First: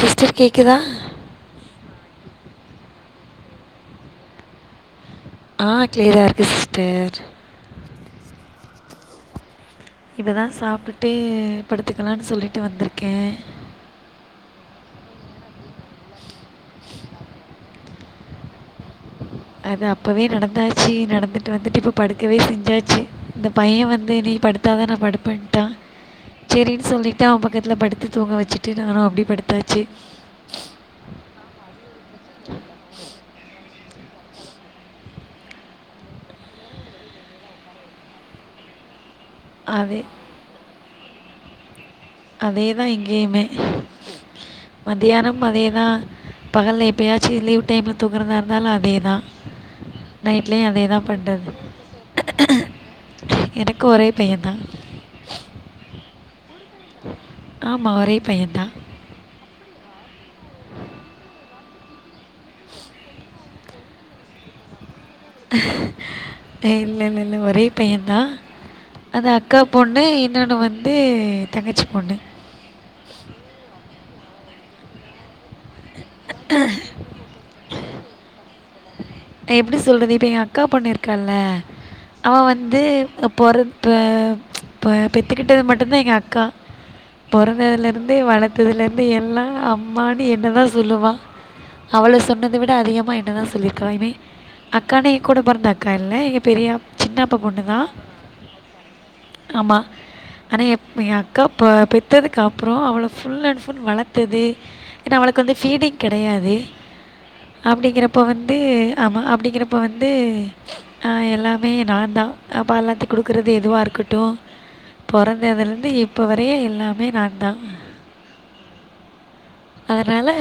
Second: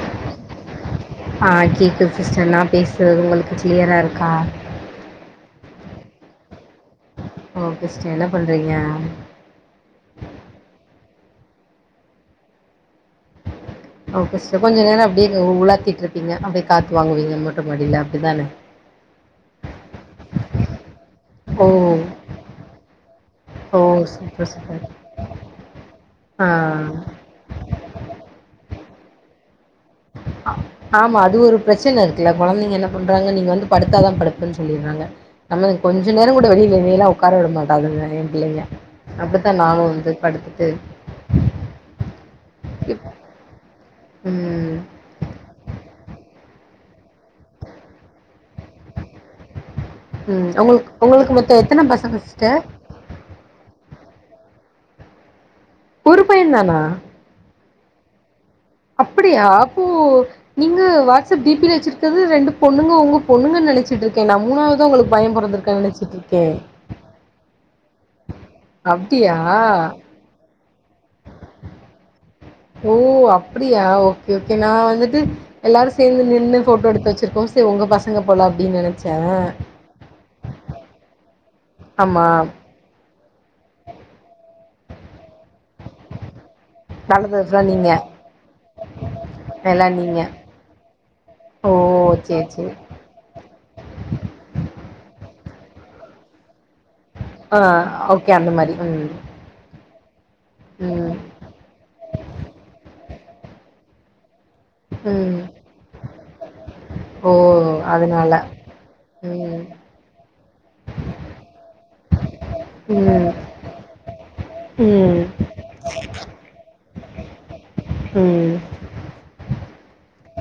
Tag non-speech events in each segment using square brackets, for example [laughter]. Sister கேக்குதா ஆ கேக்குது சிஸ்டர் நா பேசுறது உங்குளுக்கு கிளியரா இருக்கா ஆ கிளியரா இருக்கு சிஸ்டர் ஓ க்ரிஷ்டி என்ன பண்றீங்க இததா சாப்டுட்டு படுத்துக்கலான்னு சொல்லிட்டு வந்துருக்கே ஓகே சிஸ்டர் கொஞ்ச நேரோ அப்டியே உ உலாத்திட்ருப்பீங்க அப்டியே காத்து வாங்குவீங்க மொட்ட மாடில அப்டி தானே அது அப்பவே நடந்தாச்சு நடந் துட்டு ஓ வந்துட்டு இப்போ படுக்கவே செஞ்சாச்சு இந்த ஓ பைய வந்து நீ சூப்பர் சூப்பர் படுத்தாதா நா படுப்பன்ட்டா ஆ த்தா பக்கத்துல படுத்து தூங்க வெச்சுட்டு நானு அப்டியே படுத்தாச்சு ஆ ஆமா அது ஒரு பிரச்சன இருக்குல்ல கொழந்தைங்க என்ன பண்றாங்க நீங்க வந்து படுத்தாதா படுப்பேன்னு சொல்லிட்றாங்க நம்ல கொஞ்ச நேரோ கூட வெளில என்னயல்லா ஒக்கார விட மாட்டாலுங்க ஏ பிள்ளைங்க அப்டி தா நானு அதே வந்து படுத்துட்டு அதேதா இப்- இங்கேயுமே ம் மதியானம் அதேதா பகல்ல எப்பயாச்சு லீவ் டைம்ல தூங்கறதா இருந்தாலு அதேதா ம் உங்குளுக்கு உங்குளுக்கு மொத்தோ எத்தன பசங்க சிஸ்டர் எனக்கு ஒரே பையந் தா ஒரு பையந்தானா ஆமா ஒரே பையந்தா அப்படியா அப்போ நீங்க வாட்ஸ்அப் டி பி ல வெச்சிருக்கது ரெண்டு பொண்ணுங்க உங்க பொண்ணுங்கன் நெனைச்சிட்ருக்கே நா மூணாவதா உங்களுக்கு பைய பொறந்துருக்குன் நெனச்சிட்ருக்கே இல்லல்லல்ல ஒரே பையந்தா அது அப்டியா அக்கா பொண்ணு இன்னோனு வந் து தங்கச்சி பொண்ணு ஓ அப்படியா ஓகே ஓகே நா வந்துட்டு எல்லாரு சேந்து நின்னு ஃபோட்டோ எடுத்து வெச்சிருக்கவு உங்க பசங்க போல அப்டின் நெனை எப்டி சொல்றது இப்ப எ அக்கா பொண்ணிருக்கால ஆமா அவ வந் து பொற இப்ப இப்ப பெத்துக்கிட்டது மட்டுந்தா எங்கக்கா நடந்தது ஃபுல்லா நீங்க பொறந்ததுல இருந்தே வளத்ததுல இருந்தே எல்லா அம்மான்னு என்னதா சொல்லுவா ஓ அவள சேரி சொன்னத விட சேரி அதிகமா என்னதா சொல்லிக்கலாமே அக்கானா எ கூட பொறந்த அக்கா இல்ல எங்க பெரியா சின்ன அப்பா ஆ பொண்ணுதா ஓகே அந்த மாரி ம் ஆமா ஆனா எ எ ம் அக்கா பெ பெத்ததுக்கப்றோ அவள ஃபுல் அன் ஃபுல் வளத் தது ஏன்னா ம் அவளுக்கு வந்து ஃபீடிங் கெடையாது ஓ அப்டிங்கிறப்ப அதனால வந்து ஆமா ம் அப்டிங்கிறப்ப வந்து அ எல்லாமே நாந்தா அ பால் ஆத்தி குடுக்கறது ம் எதுவா இருக்கட்டு ம் பொறந்ததுல இருந்து இப்ப வரையு எல்லாமே நாந்தா ம் அதனால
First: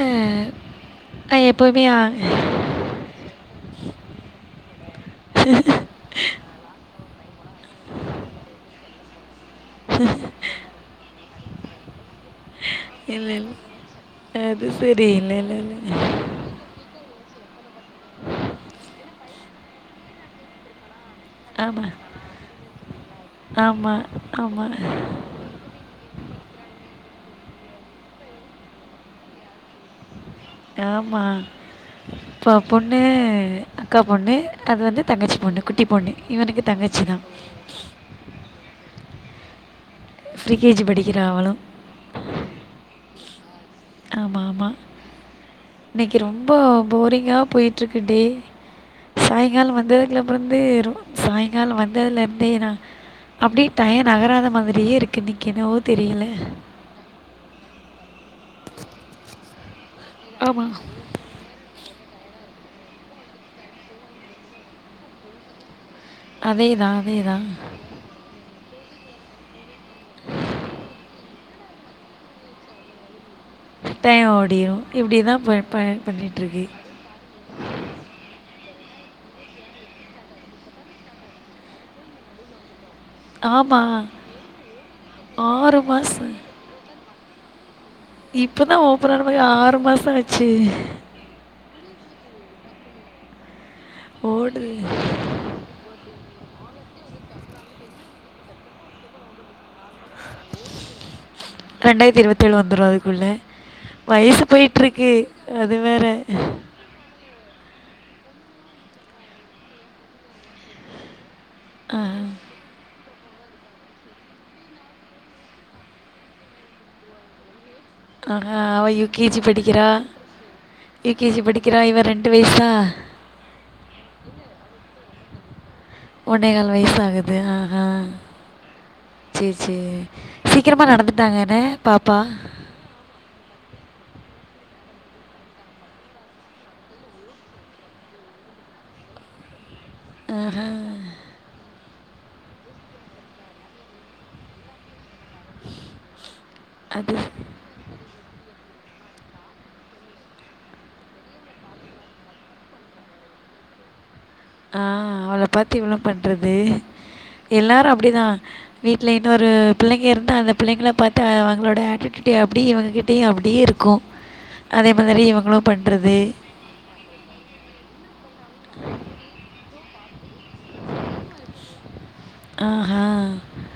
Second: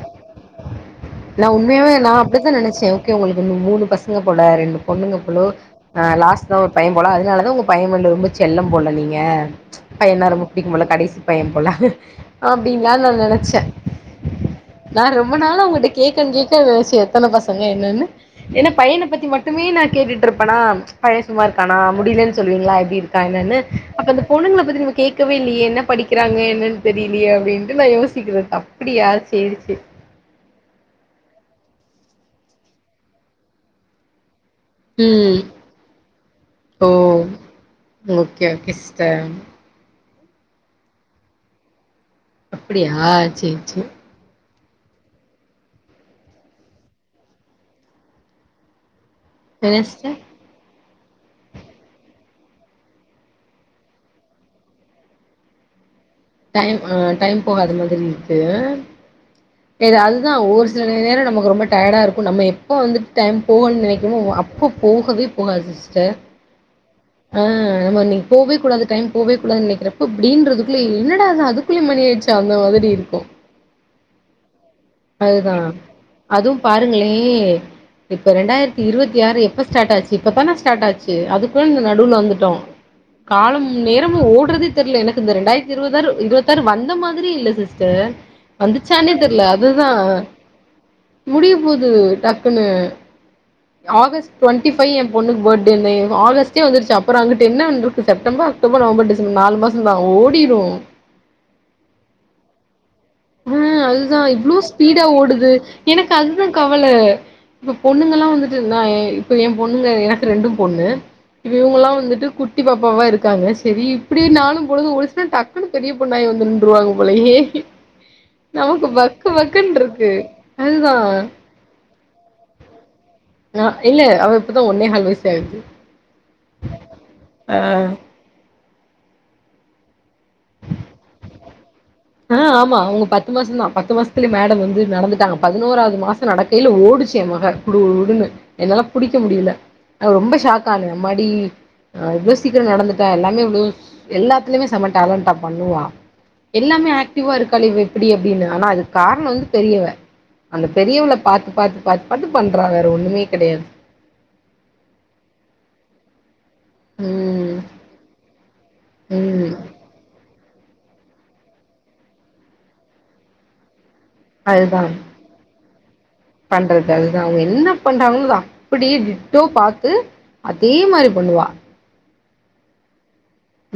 நா நான் எப்பவுமே உண்மையாவே அ நா அப்டித்தா நெனைச்சே ஓகே உங்களுக்கு இன்னு மூணு பசங்க போல ரெண்டு பொண்ணுங்க போல ஆ லாஸ்ட்டா ஒரு பைய போல அதனாலதா உங்க பைய மேல ரொம்ப செல்லம் போல நீங்க பையன்னா ரொம்ப புடிக்கும் போல கடைசி பைய போல அப்டின்லா நா இல்ல, இல்ல. நெனச்ச அது நா சரி. இல்ல, ரொம்ப இல்ல, நாளா உங்கட்டா இல்ல. கேக்கனு கேக்கனுன் நெனச்ச எத்தன பசங்க என்னன்னு ஏன்னா பையன பத்தி மட்டுமே நா கேட்டுட்ருப்பனா பைய சும்மா இருக்கானா ஆமா. முடியலன்னு சொல்லுவிங்ளா எப்டி இருக்கா என்னன்னு ஆமா, அப்ப அந்த பொண்ணுங்கள ஆமா. பத்தி நம்ம கேக்கவே இல்லியே என்ன படிக்கிறாங்க என்னன்னு தெரிலியே அப்டின்ட்டு நா யோசிக்கிறது அப்பிடியா சேரி சேர் ஆமா இப்ப பொண்ணு அக்கா பொண்ணு அது வந்து தங்கச்சி ம் பொண்ணு குட்டி பொண்ணு இவனுக்கு தங்கச்சிதா ஓ okay okay sister pre K G படிக்கிறா அவளு அப்படியா சேர் சேர் ஆமா ஆமா இன்னைக்கு ரொம்ப போரிங்கா போய்ட்ருக்கு டே சாயங்கால என்ன சிஸ்டர் வந்ததுக்கப்பற வந்து ரொ சாயங்கால வந்ததுல இருந்தே நா அப்டே டய நகராத மாதிரியே இருக் கு இன்னிக்கி என்னவோ தெரியல டைம் டைம் போகாத மாதிரி இருக்கு எதாது அதா ஒரு ஆமாம் சில நேர நமக்கு ரொம்ப டயர்டா இருக்கு நம்ம எப்ப வந்துட்டு டைம் போகு நெனக்குமோ அப்ப போகவே போகாது சிஸ்டர் அதேதா அதேதா நாம இன்னைக்கு போவே கூடாது டைம் போவே கூடாது நெனைக்கிறப்ப இப்டின்றதுக்குள்ள என்னடா அது அதுக்குல மணி ஆயிருச்சா அந்த மாதிரி இருக்கு டைம் ஓடிரு இப்டிதா ப ப பண்ணிட்ருக்கு துங்ளே இப்ப ரெண்டாயிரத்தி இருவத்தி ஆறு எப்ப ஸ்டார்ட் ஆச்சு இப்பதான ஸ்டார்ட் ஆச்சு அதுக்குள்ள இந்த நடுவுல வந்துட்டோ காலமு ஆமாம் நேரமு ஓடறதே தெர்ல எனக்கு இந்த ரெண்டாயிரத்தி ஆறு இருபதாறு மாதம் இருவத்தாறு வந்த மாதிரியே இல்ல சிஸ் த இப்பதா ஓபன் ஆன மாரி ஆ அதுதா முடிய போது டக்குன்னு ஆகஸ்ட் ஓடுது டுவெண்டி ஃபைவ் என் பொண்ணுக்கு பர்ட்டே இன்னர் ஆகஸ்டே வந்துருச்சி அப்புற அங்குட்டு என்ன பன்றுக்கு செப்டம்பர் அக்டோபர் நவம்பர் டிசம்பர் நாலு மாச தான் ஓடிரு ரெண்டாயிரத்தி இருவத்தேழு வந்துரு அதுக் குள்ள ஆ அதுதா வயசு இவ்ளோ போயிட்ருக்கு அது வேற அவள இப்ப பொண்ணுங்கல்லா வந்துட்டு நா இப்ப என் பொண்ணுங்க எனக்கு ரெண்டும் பொண்ணு இப்ப இவுங்கல்லா வந்துட்டு குட்டி பாப்பாவா இருக்காங்க செரி இப்டியே நாலு பொழுது ஓடுச்சுன்னா டக்குன்னு பெரிய பொண்ணாய் வந்து நின்றுவாங்க போலயே ஆகா அவ நமக்கு யூ கே பக்கு ஜி பக்குன்னு படிக்கிறா இருக்கு அதுதா யூ கே ஜி படிக்கிறா இவ ரெண்டு வயசா நா இல்ல அவ இப்பதா ஒன்னேகால் வயசு ஆகுது ஒன்னே கால் வயசு ஆகுது அஹா சேர் சேர் சீக்கிரமா நடந்துட்டாங்கன அ ஆமா அவுங்க பத் பத்து மாசந்தா பத்து மாசத்துலயே மேடம் வந்து நடந்துட்டாங்க பதினோராவ்து மாசோ நடக்கயில ஓடுச்சு என் மக குடுகுடுகுடுன்னு என்னால புடிக்க முடியல நா ரொம்ப ஷாக் ஆன அம்மாடி அ இவ்ளோ சீக்கிரோ நடந்துட்டா எல்லாமே ம் எல்லாத்துலயுமே செம டேலண்டா பண்ணுவா எல்லாமே அது ஆக்டிவா இருக்கலே இவ எப்டி அப்டின்னு ஆனா அதுக்கு காரணொ வந்து பெரியவ அந்த பெரியவள பாத்து பாத்து பாத்து பண்றா வேற ஒண்ணுமே கெடையாது ஆ அவள பாத்து இவளு பண்றது ம் எல்லாரு அப்டிதா வீட்ல இன்னொரு ம் பிள்ளைங்க இருந்தா அந்த பிள்ளைங்கள பாத் ட்ட அவங்களோட ஆட்டியூட்டி அப்டியே இவங்கிட்டேயு அப்டியே இருக்கூ அதுதா அதே மாதிரி இவங்களு பண்றது பண்றது அதுதா அவுங்க என்ன பண்றாங்கன்னு அத அப்படியே டிட்டோ பாத்து அதே மாரி பண்ணுவா ஆஹா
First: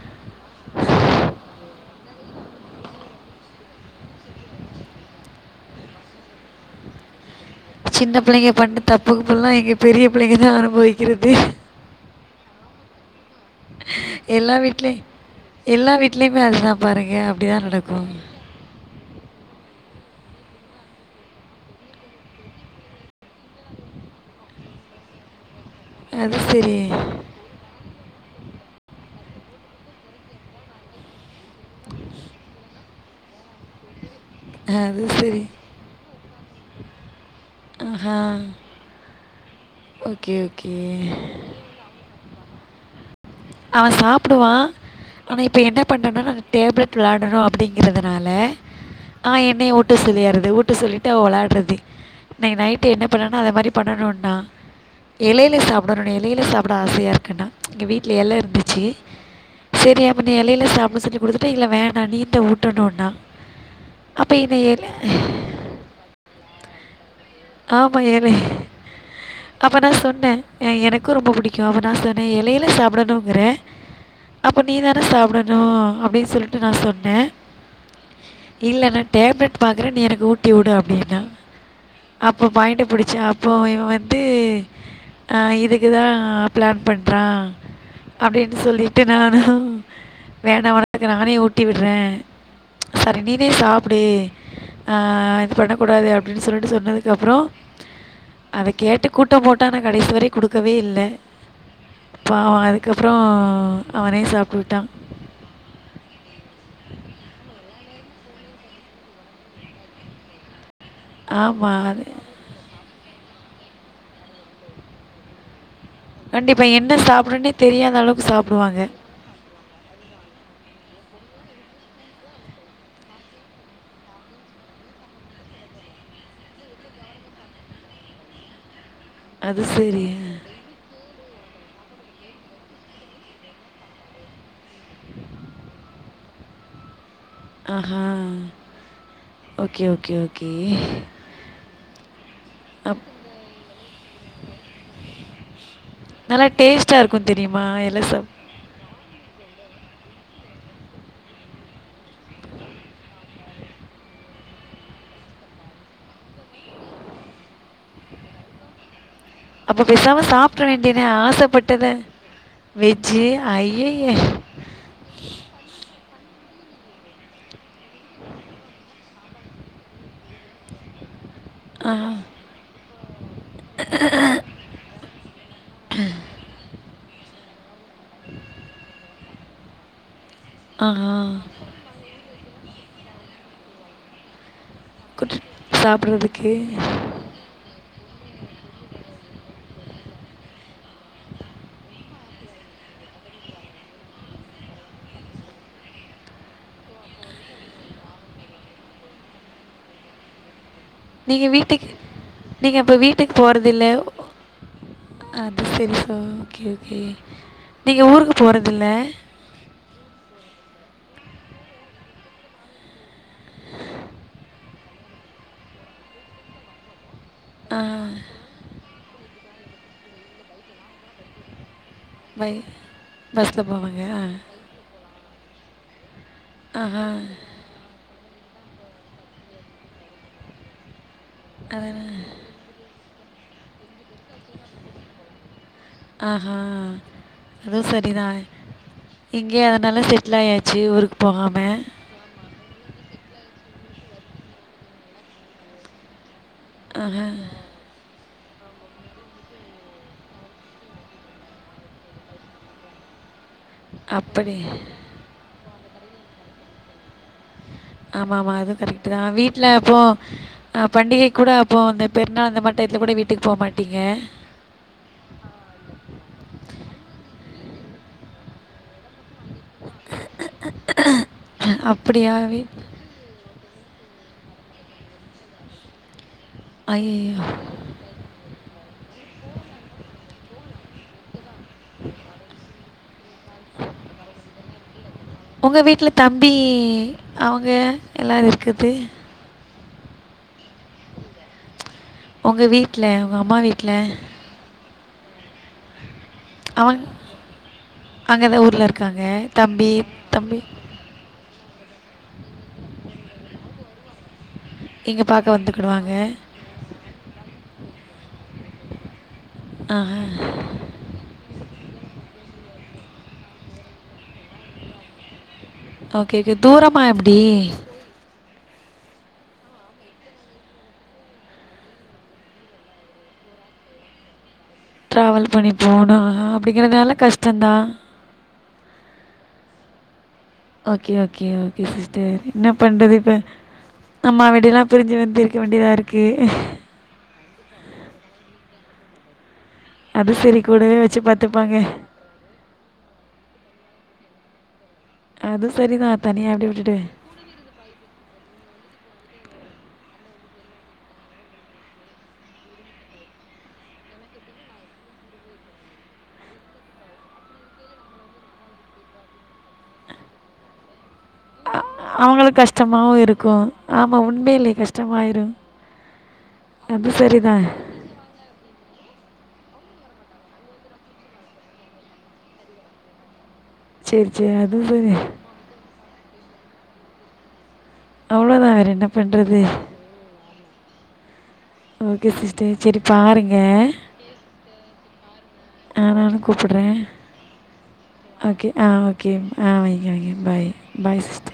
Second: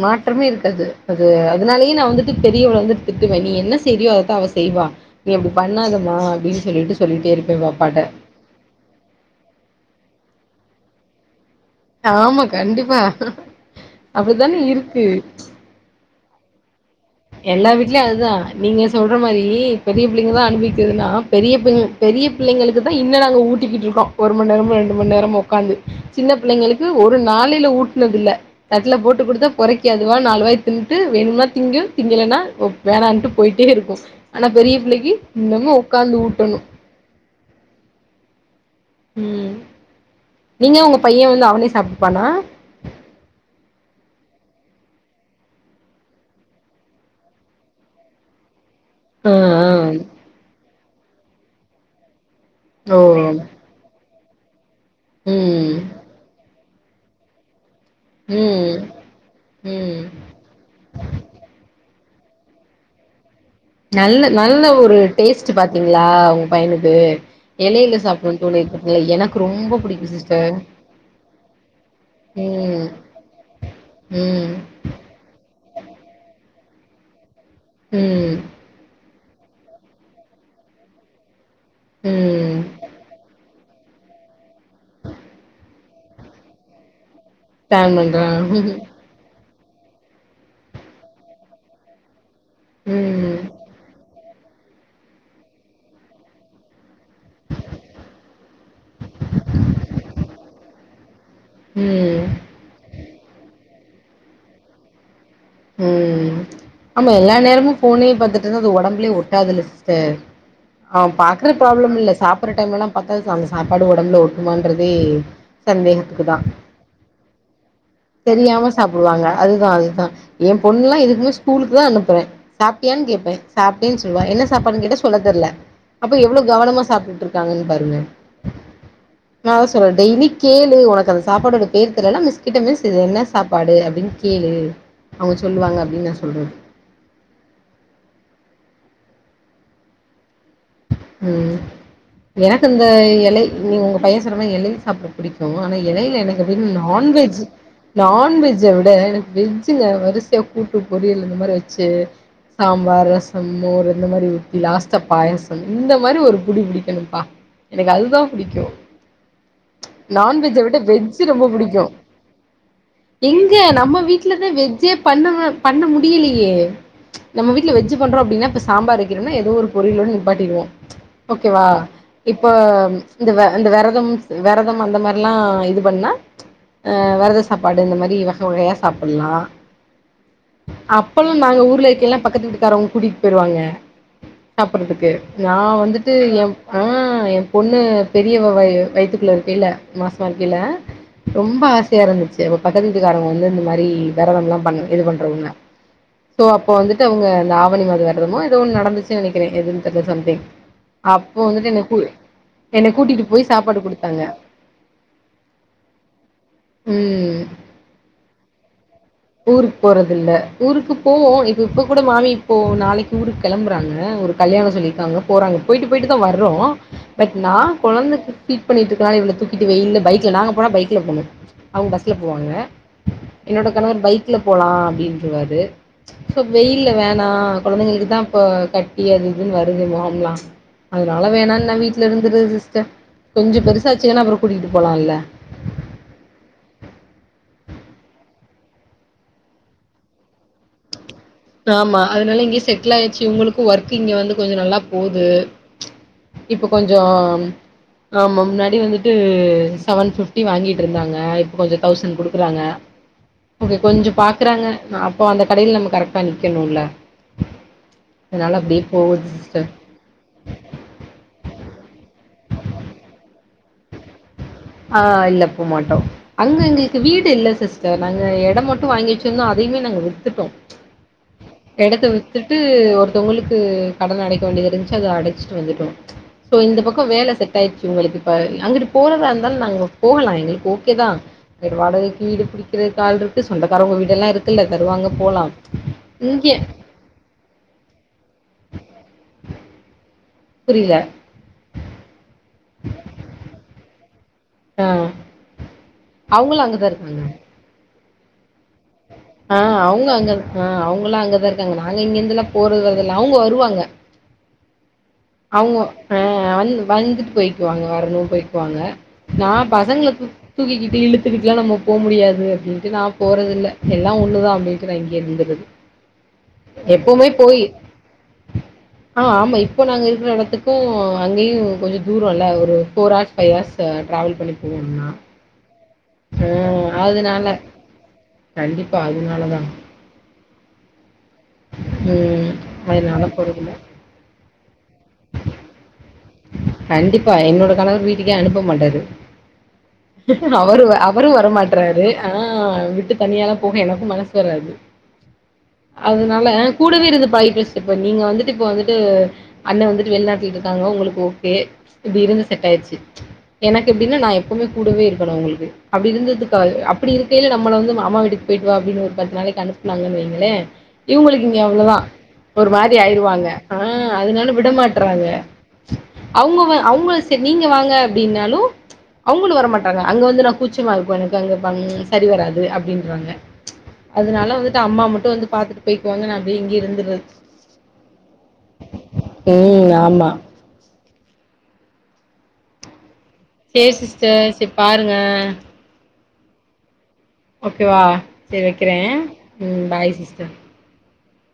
மாற்றமே இருக்காது அது அதனாலயே நா வந்துட்டு பெரியவள வந்துட்டு திட்டுவே நீ என்ன செய்ரியோ அதத்தா அவ செய்வா நீ அப்டி பண்ணாதமா அப்டின்னு சொல்லிட்டு சொல்லிட்டே இருப்பே பாப் சின்ன புள்ளைங்க பண்ண தப்புக்குப்புல்லா எங்க பெரிய புள்ளைங்கதா அனுபவிக்கிறது ஆமா கண்டிப்பா எல்லா அப்டித்தானே இருக்கு வீட்லயும் எல்லா வீட்லயுமே அதுதா பாருங்க அப்டிதா எல்லா நடக்கூ வீட்லயும் அதுதான். நீங்க சொல்ற மாரி பெரிய புள்ளைங்க தா அனுபவிக்குதுன்னா பெரிய பெரிய பிள்ளைங்களுக்கு தா இன்னு நாங்க ஊட்டிக்கிட்டு இருக்கோ க்கோ ஒரு மண் நேரமோ ரெண்டு மண் நேரமோ உக்காந்து சின்ன அது சரி. பிள்ளைங்களுக்கு ஒரு நாளில ஊட்னது இல்ல தட்ல போட்டு குடுத்தா பொறைக்கி அதுவா நாலுவாய் தின்னுட்டு வேணுனா திங்கு திங்களன்னா வேணான்ட்டு போயிட்டே இருக்கூ ஆனா பெரிய அது பிள்ளைக்கு சரி. இன்னமு உக்காந்து ஊட்டணு ஆஹா ம் ஓகே, நீங்க உங்க பையன் ஓகே. வந்து அவனே சாப்டுப்பானா அவன் சாப்டுவா ஆனா இப்ப என்ன பண்றனா டேபிள் ப்ளானரு அப்டிங்கறதுனால ஆ என்னய ம், ஊட்ட ம். சொல்லியாறது ஊட்ட சொல்லிட்டு அவ வெளாட்றது இன்னை நைட் ஓ! என்ன பண்ணானா அத மாரி பண்ணணுன்னா இலையில ம், சாப்டணுன் எலையில சாப்பிட ஆசையா இருக்குன்னா எங்க வீட்டு ல எல் ம், இருந்துச்சி செரி ம். அப்ப நீ எலையில சாப்டு சொல்லி குடுத்துட்டு இல்ல வேணா ந நீந்தா ஊட்டணுன்னா நல்ல நல்ல ஒரு டேஸ்ட்டு பாத்தீங்களா உங்பையனுக்கு எலையில ஆமாம் இலை சாப்பிடணுன்னு தோணி இருக்கு இல்ல எனக்கு ரொம்போ புடிக்கு சிஸ்டர் அவ நா சொன்னே இலையில ம் சாப்படணுங்கறே ம் அப்ப நீ தானே சாப்ட னு அப்டின் சொல்லிட்டு நா சொன்னே ம் இல்ல நான் டேப்லெட் பாக்கறே நீ எனக்கு ஊட்டி வுடு அப்டின்ன அப்ப ம் பாயிட்டு புடிச்சா அப்போ இவ வந்து ஆ இதுக்கு தா பிளான் பண்டா பிளான் பண்றே அப்டின் சொல்லிட்டு நானு வேண்டா உனக்கு நானே ஊட்டி விட்றே சரி ம் நீனே சாப்டு ஆ இது பண்ணக்கூடாது அப்டின் சொல்லிட்டு சொன்னதுக் கப்றோ அத கேட்டு கூட்டம் போட்டா நா கடைசி வரையு குடுக்கவே இல்ல ம் பாவோ அதுக்கப்பறோ அவனே சாப்புட்டு கிட்டா ம் ஆமா எல்லா நேரமு போனே பாத்துட்டு இருந்தா அது உடம்புலயே ஒட்டாதுல்ல சிஸ்டர் அவ பாக்குற ஆமாம் ப்ராப்ளம் அது இல்ல சாப்புட்ற டைம்லல்லாம் பத்தாதக்கு அந்த சாப்பாடு உடம்புல ஓட்டுமான்றதே சந்தேகம் கண்டிப்பா என்ன சாப்டனே தெரியாத அளவுக்கு தெரியாம சாப்டுவாங்க சாப்புடுவாங்க அதுதா அதுதா எ பொண்ணுல்லா எதுக்குமே ஸ்கூலுக்கு தா அனுப்புறே சாப்ட்டியான் கேப்பே சாப்ட்டேன் சொல்வா என்ன சாப்பாடுன் கேட்ட சொல்ல தெர்ல அப்ப எவ்ளோ கவனமா சாப்ட்டுட்டு இருக்காங்கன்னு பாருங்க நா அது அதா சொல்வே சரி. டெய்லி கேளு உனக்கு அந்த சாப்பாடோட பேர் தெர்லனா மிஸ் கிட்ட மிஸ் இது என்ன சாப்பாடு அப்டின் கேளு அவுங்க சொல்லுவாங்க அப்டின் நா சொல்றது ஆஹா ஓகே ஓகே ஓகே ம் எனக்கு இந்த அப் இலை நீ உங்க பையன் சொன்ன மாரி இலைல சாப்பிட புடிக் கு ஆனா இலையில எனக்கு நல்லா [unintelligible] டேஸ்ட்டா இருக்கும் நான்வெஜ் தெரியுமா? எல்லாம் சாப் நான்வெஜ் விட எனக் வெஜ் ச்சிங்க வரிசையா கூட்டு பொரியல் இந்த மாரி வெச்சு சாம்பார் ரசோ மோர் இந்த மாரி ஊத்தி லாஸ்டா பாயசோ இந்த மாரி ஒரு புடி புடிக்கணும்ப்பா எனக்கு அதுதா புடிக்கும் அப்ப பேசாம நான்வெஜ்ஜ சாப்பிட்ற விட வேண்டியது வெஜ்ஜி ரொம்ப புடிக்கு ஆசைப்பட்டத. வெஜ்ஜு எங்க நம்ம அய்யய்ய! வீட்லதா வெஜ்ஜே பண்ணுவே பண்ண முடியலையே நம்ம வீட்ல வெஜ்ஜி பண்றோ அப்டின்னா இப்ப சாம்பர் வெக்ரனோன்னா ஏதோ ஒரு பொறியலோட நி ப்பாட்டிடுவோ ஓகேவா ஆஹா, இப்ப இந்த வெரதம் வெரதம் அந்த மாரில்லா இது பண்ணா வெரத சாப்பாடு இந்த மாரி வகை வகையாக சாப்டுல்லா ஆஹா. அப்பல்லா நாங்க ஊர்ல இருக்கயெல்லா பக்கத்து வீட்டுக்காரவுங் கூட்டிட்டு போயிருவாங்க சாப்பற்துக்கு கூட்டு நா வந்துட்டு எ சாப்பிடுறதுக்கு. ம் ஆ எம் பொண்ணு பெரிய வ வயித்துக்குள்ள இருக்கையில மாசமா இருக்கைல ரொம்ப ஆசையா இருந்துச்சி அப்ப பக்கத்து வீட்டுக்காரவங்க வந்து இந்த மாரி வெரதம்லா பண்ண இது பண்றவொன்ன சோ அப்போ வந்துட்டு அவுங்க அந்த ஆவணி மாத வெரதமோ ஏத ஒன்னு நடந்துச்சு நெனைக்கிறே எதுன் து சம்திங் அப்போ நீங்க வந்துட்டு என்னை வீட்டுக்கு கூ நீங்க என்னைய அப்ப கூட்டிட்டு வீட்டுக்கு போய் சாப்பாடு போறதில்ல? குடுத்தாங்க அது சரி சார் ஓகே ஓகே ம் நீங்க ஊருக்கு போறதில்ல் ஊருக்கு போறதில்ல ஊருக்கு போவோ இப்ப இப்ப கூட மாமி இப்போ நாளைக்கு ஊருக்கு கெளம்புறாங்க ஊருக் கல்யாணம் சொல்லியிருக்காங்க போறாங்க போயிட்டு போயிட்டு தா வர்றோ பட் நா ஆ. கொழந்திக்கு ஃபீட் பண்ணிட்ருக்கனால இவள தூக்கிட்டு வெய்ல பைக்ல நாங்க போனா பைக்ல போணு அவுங்க பஸ்ல போவாங்க பை பஸ்ஸில் என்னோட போவாங்க கணவர் ஆ பைக்ல போலா அப்டின்ருவாரு சோ வெயில்ல ஆஹா வேணா கொழந்தங்களுக்குதா இப்போ கட்டி அது இதுன் வருதுமா அப்லா அதனால வேணான் நா அதானே வீட்ல இருந்துருது சிஸ்டர் கொஞ்சு பெருசாச்சுங்கன்னா அப்புறோ கூட்டிட்டு போலால்ல அ ஆ அதுவ் செரிதா இங்க்யே அதனால செட்லயாச்சு ஒரு ஆமா அதனால இங்யே செட்லாயாச்சு இவ்ங்களுக்கு ஒர்க்கு இங்க வந்து கொஞ்சோ நல்லா போது இப்போ ஆஹா கொஞ்சோம் ஆமா முன்னாடி வந்துட்டு செவன் ஃபிஃப்டி வாங்கிட்டு இருந்தாங்க இப்போ கொஞ்சோ தௌசண் குடுக்குறாங்க அங்க கொஞ்சு அப்படி பாக்குறாங்க அப்போ அந்த கடையில் நம்ம கரெக்டா நிக்கணுல ஆமா ஆமா அதுவு கரெக்ட்டுதா வீட்ல அப்போ அ பண்டிகைக்கூட அப்போ இந்த பெருநாள் அந்த மார் டயத்துல கூட வீட்டுக் போ மாட்டீங்க ஆ இல்ல போமாட்டோ அங்க எங்களுக்கு வீடு இல்ல சிஸ்டர் நாங்க எடம் மட்டு வாங்கி வெச்சிந்தோ அதையுமே நாங்க வித்துட்டோ ஆஹ எடத்த வித்துட்டு ஒருத்தவங்களுக்கு கடன் அடைக்க வேண்டியது இருந்சு அதை அடச்சிட்டு வந்துட்டோ சோ இந்த பக்கோ வேல ஐயையோ செட் ஆயிச் எங்களுக்கு இப்ப அங்கட்டு போறதா இருந்தால் நாங்க போகலா எங்களுக்கு ஓகே தா பட் வாடகைக்கு வீடு பிடிக் கிறத்க்கு ஆள் இருக்கு சொந்தக்காரவ்ங்க வீடெல்லா இருக்குல்ல தருவாங்க போலா உங்க வீட்ல இங்க தம்பி அவுங்க எல்லா இருக்குது புரில உங்க வீட்ல உங்க அம்மா வீட்ல அ அவுங்களு அங்கதா இருக்காங்க அங்கதா ஊர்ல இரு ஆ அவுங்க அங்கதா ஆ அவுங்கல்லா அங்கதா இருக்காங்க நாங்க இங்க இந்துல்லா போறது வரதில்ல அவுங்கோ வருவாங்க இங்கே பார்க்க அவுங்க வந்துக்கிடுவாங்க அ வந் வந்துட்டு போய்க்குவாங்க வரணு போய்க்குவாங்க நா பசங்கள ஆஹா தூக் தூக்கிக்கிட்டு இழு த்துக்கிட்லா நம்ம போ முடியாது அப்டின்ட்டு நா போறதில்ல எல்லா ஒண்ணுதா அப்டின்ட்டு நா இங்யே இருந்துர்ருது ஓகே ஓகே தூரமாக எப்பவுமே எப்படி போய் ஆ ஆமா இப்போ நாங்க இருக்கிற எடத்துக்கு அங்கெயு கொஞ்சோ தூரோ இல்ல ஒரு four hours five hours travel பண்ணி போணு நா வல் பண்ணின் போனா அப்டிங்கிறதுனால அதனால கஷ்டந்தா கண்டிப்பா அதுனாலதா ஓகே ஓகே ஓகே சிஸ்டர் ம், என்ன பண்றது அதனால இப்ப போறதில்ல அம்மா வீடு எல்லாம் பிரிஞ்சு வந்து இருக்க வேண்டிதா இருக்கு கண்டிப்பா என்னோட கணவர் வீட்டுக்கே அனுப்ப மாட்டாரு அது சரி அவரு கூடவே வச்சு அவரு பார்த்துப்பாங்க வரமாட்டறாரு ஆனா விட்டு தனியாலா போக எனக்கு மனசு வராது அது சரிதான் அதனால தனியாக அப்படி விட்டுட்டு கூடவே இருந்து பழகிட்ட சிஸ் இப்ப நீங்க வந்துட்டு இப்ப வந்துட்டு அண்ண வந்துட்டு வெள்நாட்லட்ருக்காங்கோ உங்களுக்கு ஓகே இப்டி இருந்து செட் ஆயிட்ச்சு எனக்கு எப்டினா நா எப்புமே கூடவே இருக்கணு அவுங்களுக்கு அப்டி இருந்ததுக்குகா அப்படி இருக்கையில நம்மள வந்து மாமா வீட்டுக் போய்ட்டு வா அப்டின்னு ஒரு பத்து நாளைக் அனுப்புனாங்கன் வெய்ங்களே இவுங்களுக்கு இங்க அ- அவ்ளோவா அவங்களுக்கு ஒரு மாரி கஷ்டமாகவும் ஆயிடுவாங்க இருக்கும் அ ஆமாம் அதனால விட உண்மையிலே மாட்டறாங்க கஷ்டமாயிரும் அவுங்க வ அது அவுங்க சேர் நீங்க சரிதான் வாங்க அப்டின்னாலு அவுங்களு வரமாட்டாங்க அங்க வந்து நா கூச்சமா இருக்கோ எனக்கு அங்க பண் சரி வராது அப்டின்றாங்க சரி சரி அதனால வந்துட்டு அதுவும் அம்மா சரி மட்டும் வந்து பாத்துட்டு போயிக்குவாங்க நான் அப்டியே இங்க இருந்துகிறது அவ்ளோதான் வேற என்ன பண்றது ஆமா ஓகே சிஸ்டர் சேரி பாருங்க சேரி சிஸ்டர் சேரி பாருங்க ஆ நான் கூப்றேன் ஓகேவா சேரி ஓகே வைக்கிறே ஆஓகே ஆ ம் வைங்க பாய் வைங்க சிஸ்டர் பாய் பாய் சிஸ்டர்